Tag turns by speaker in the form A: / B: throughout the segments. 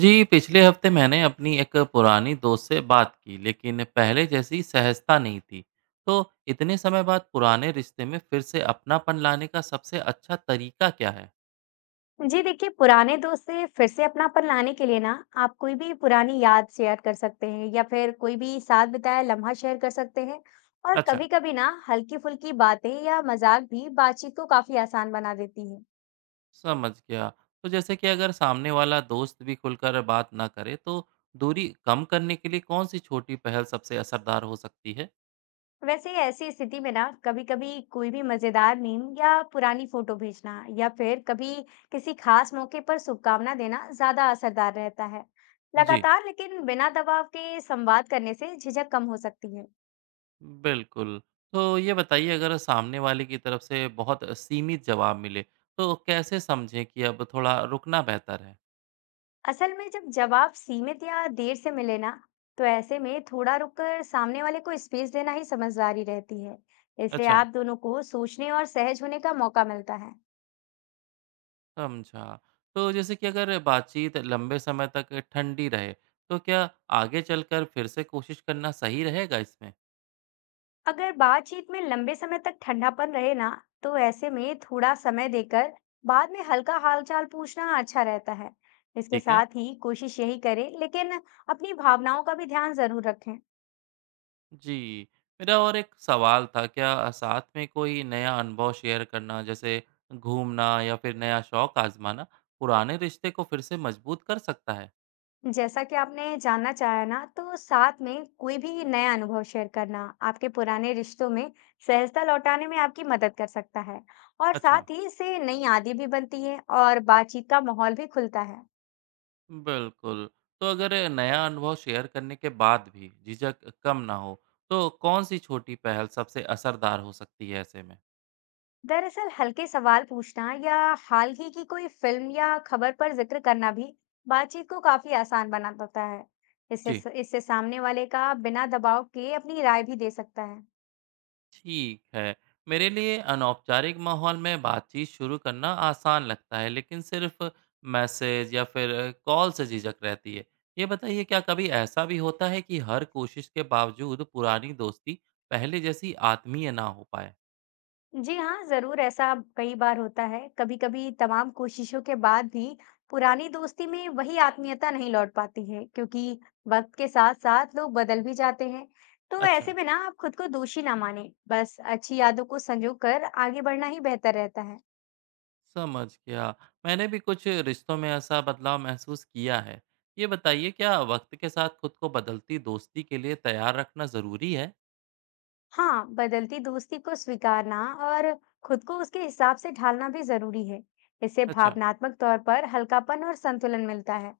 A: जी, पिछले हफ्ते मैंने अपनी एक पुरानी दोस्त से बात की, लेकिन पहले जैसी सहजता नहीं थी। तो इतने समय बाद पुराने रिश्ते में फिर से अपनापन लाने का सबसे अच्छा तरीका क्या है?
B: जी देखिए, पुराने दोस्त से फिर से अपनापन लाने के लिए ना आप कोई भी पुरानी याद शेयर कर सकते हैं या फिर कोई भी साथ बिताया लम्हा शेयर कर सकते हैं। और
A: अच्छा,
B: कभी कभी ना हल्की फुल्की बातें या मजाक भी बातचीत को काफी आसान बना देती है।
A: समझ गया। तो जैसे कि अगर सामने वाला दोस्त भी खुलकर बात ना करे, तो दूरी कम करने के लिए कौन सी छोटी पहल सबसे असरदार हो सकती है?
B: वैसे ऐसी स्थिति में ना कभी कभी कोई भी मजेदार मीम या पुरानी फोटो भेजना या फिर कभी किसी खास मौके पर शुभकामना देना ज्यादा असरदार रहता है।
A: जी।
B: लगातार लेकिन बिना दबाव के संवाद करने से झिझक कम हो सकती है।
A: बिल्कुल। तो ये बताइए, अगर सामने वाले की तरफ से बहुत सीमित जवाब मिले, तो कैसे समझें कि अब थोड़ा रुकना बेहतर है?
B: असल में जब जवाब सीमित या देर से मिले ना, तो ऐसे में थोड़ा रुककर सामने वाले को स्पेस देना ही समझदारी रहती है। इससे
A: अच्छा,
B: आप दोनों को सोचने और सहज होने का मौका मिलता है।
A: समझा। तो जैसे कि अगर बातचीत लंबे समय तक ठंडी रहे, तो क्या आगे चलकर फिर से कोशिश करना सही रहेगा इसमें?
B: अगर बातचीत में लंबे समय तक ठंडापन रहे ना, तो ऐसे में थोड़ा समय देकर बाद में हल्का हालचाल पूछना अच्छा रहता है। इसके
A: ठीक है।
B: साथ ही कोशिश यही करें, लेकिन अपनी भावनाओं का भी ध्यान जरूर रखें।
A: जी, मेरा और एक सवाल था, क्या साथ में कोई नया अनुभव शेयर करना, जैसे घूमना या फिर नया शौक आज़माना, पुराने रिश्ते को फिर से मजबूत कर सकता है?
B: जैसा कि आपने जानना चाहा ना, तो साथ में कोई भी नया अनुभव शेयर करना आपके पुराने रिश्तों में सहजता लौटाने में आपकी मदद कर सकता है। और
A: अच्छा,
B: साथ ही इससे नई यादें भी बनती है और बातचीत का माहौल भी खुलता है।
A: बिल्कुल। तो अगर नया अनुभव शेयर करने के बाद भी झिझक कम ना हो, तो कौन-सी छोटी पहल सबसे असरदार हो सकती है ऐसे में?
B: दरअसल हल्के सवाल पूछना या हाल ही की कोई फिल्म या खबर पर जिक्र करना भी बातचीत को काफी आसान बना देता है।
A: जी।
B: इससे इससे सामने वाले का बिना दबाव के अपनी राय भी दे सकता है।
A: ठीक है। मेरे लिए अनौपचारिक माहौल में बातचीत शुरू करना आसान लगता है, लेकिन सिर्फ मैसेज या फिर कॉल से झिझक रहती है। ये बताइए, क्या कभी ऐसा भी होता है कि हर कोशिश के बावजूद पुरानी दोस्ती पहले जैसी आत्मीय ना हो पाए?
B: जी हाँ, ज़रूर ऐसा कई बार होता है। कभी-कभी तमाम कोशिशों के बाद भी पुरानी दोस्ती में वही आत्मीयता नहीं लौट पाती है, क्योंकि वक्त के साथ-साथ लोग बदल भी जाते हैं। तो ऐसे
A: अच्छा,
B: में ना आप खुद को दोषी ना मानें, बस अच्छी यादों को संजो कर आगे बढ़ना ही बेहतर रहता है।
A: समझ गया। मैंने भी कुछ रिश्तों में ऐसा बदलाव महसूस किया है। ये बताइए, क्या वक्त के साथ खुद को बदलती दोस्ती के लिए तैयार रखना ज़रूरी है?
B: हाँ, बदलती दोस्ती को स्वीकारना और खुद को उसके हिसाब से ढालना भी ज़रूरी है। इससे
A: अच्छा,
B: भावनात्मक तौर पर हल्कापन और संतुलन मिलता है।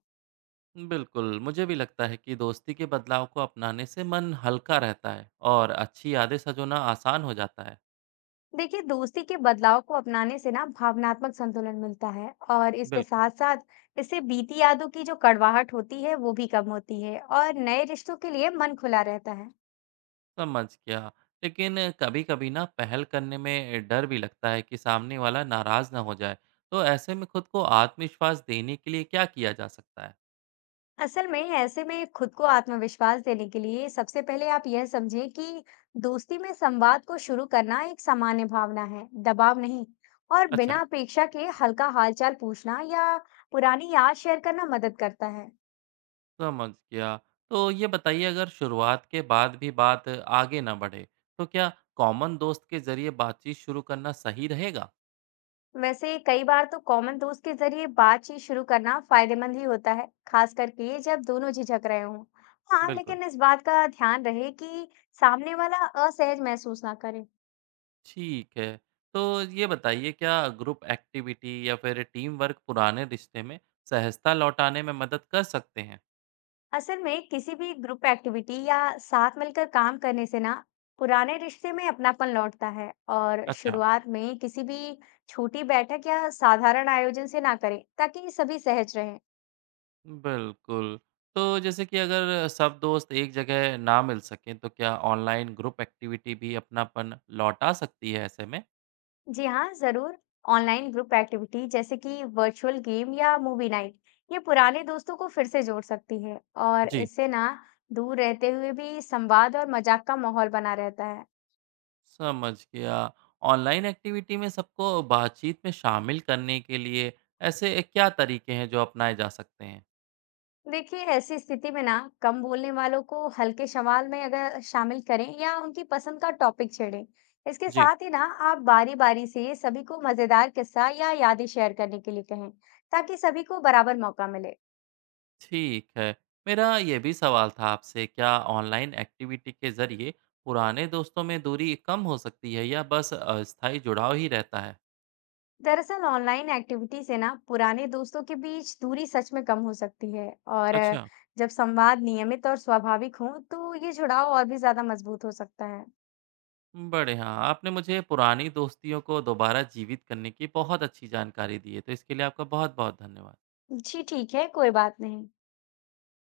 A: बिल्कुल, मुझे भी लगता है कि दोस्ती के बदलाव को अपनाने से मन हल्का रहता है और अच्छी यादें सजोना आसान हो जाता है।
B: देखिए, दोस्ती के बदलाव को अपनाने से ना भावनात्मक संतुलन मिलता है, और इसके
A: बिल्कुल।
B: साथ साथ इससे बीती यादों की जो कड़वाहट होती है वो भी कम होती है और नए रिश्तों के लिए मन खुला रहता है।
A: समझ गया। लेकिन कभी-कभी ना पहल करने में डर भी लगता है कि सामने वाला नाराज ना हो जाए। तो ऐसे में खुद को आत्मविश्वास देने के लिए क्या किया जा सकता है?
B: असल में ऐसे में खुद को आत्मविश्वास देने के लिए सबसे पहले आप यह समझें कि दोस्ती में संवाद को शुरू करना एक सामान्य भावना है, दबाव नहीं। और
A: अच्छा,
B: बिना अपेक्षा के हल्का हालचाल पूछना या पुरानी याद शेयर करना मदद करता है।
A: समझ गया। तो ये बताइए, अगर शुरुआत के बाद भी बात आगे ना बढ़े, तो क्या कॉमन दोस्त के जरिए बातचीत शुरू करना सही रहेगा?
B: वैसे कई बार तो कॉमन दोस्त के जरिए बातचीत शुरू करना फायदेमंद ही होता है, खास करके जब दोनों झिझक रहे हों। हाँ,
A: बिल्कुल।
B: लेकिन इस बात का ध्यान रहे कि सामने वाला असहज महसूस ना करे।
A: ठीक है। तो ये बताइए, क्या ग्रुप एक्टिविटी या फिर टीम वर्क पुराने रिश्ते में सहजता लौटाने में मदद कर सकते हैं?
B: असल में किसी भी ग्रुप एक्टिविटी या साथ मिलकर काम करने से ना पुराने रिश्ते में अपनापन लौटता है। और
A: अच्छा,
B: शुरुआत में किसी भी छोटी बैठक या साधारण आयोजन से ना करें ताकि सभी सहज रहें।
A: बिल्कुल। तो जैसे कि अगर सब दोस्त एक जगह ना मिल सकें, तो क्या ऑनलाइन ग्रुप एक्टिविटी भी अपनापन लौटा सकती है ऐसे में?
B: जी हाँ, जरूर। ऑनलाइन ग्रुप एक्टिविटी जैसे कि वर्चुअल गेम या मूवी नाइट, ये पुराने दोस्तों को फिर से जोड़ सकती है। और
A: जी।
B: इससे ना दूर रहते हुए भी संवाद और मजाक का माहौल बना रहता है।
A: समझ गया। ऑनलाइन एक्टिविटी में सबको बातचीत में शामिल करने के लिए ऐसे क्या तरीके हैं जो अपनाए जा सकते हैं?
B: देखिए, ऐसी स्थिति में ना कम बोलने वालों को हल्के सवाल में अगर शामिल करें या उनकी पसंद का टॉपिक छेड़ें। इसके
A: जी।
B: साथ ही ना आप बारी बारी से सभी को मजेदार किस्सा या यादें शेयर करने के लिए कहें, ताकि सभी को बराबर मौका मिले।
A: ठीक है। मेरा ये भी सवाल था आपसे, क्या ऑनलाइन एक्टिविटी के ज़रिए पुराने दोस्तों में दूरी कम हो सकती है या बस अस्थायी जुड़ाव ही रहता है?
B: दरअसल ऑनलाइन एक्टिविटी से ना पुराने दोस्तों के बीच दूरी सच में कम हो सकती है। और अ,
A: अच्छा,
B: जब संवाद नियमित और स्वाभाविक हो तो ये जुड़ाव और भी ज्यादा मजबूत हो सकता है।
A: बढ़िया, आपने मुझे पुरानी दोस्तियों को दोबारा जीवित करने की बहुत अच्छी जानकारी दी है, तो इसके लिए आपका बहुत-बहुत धन्यवाद।
B: जी ठीक है, कोई बात नहीं।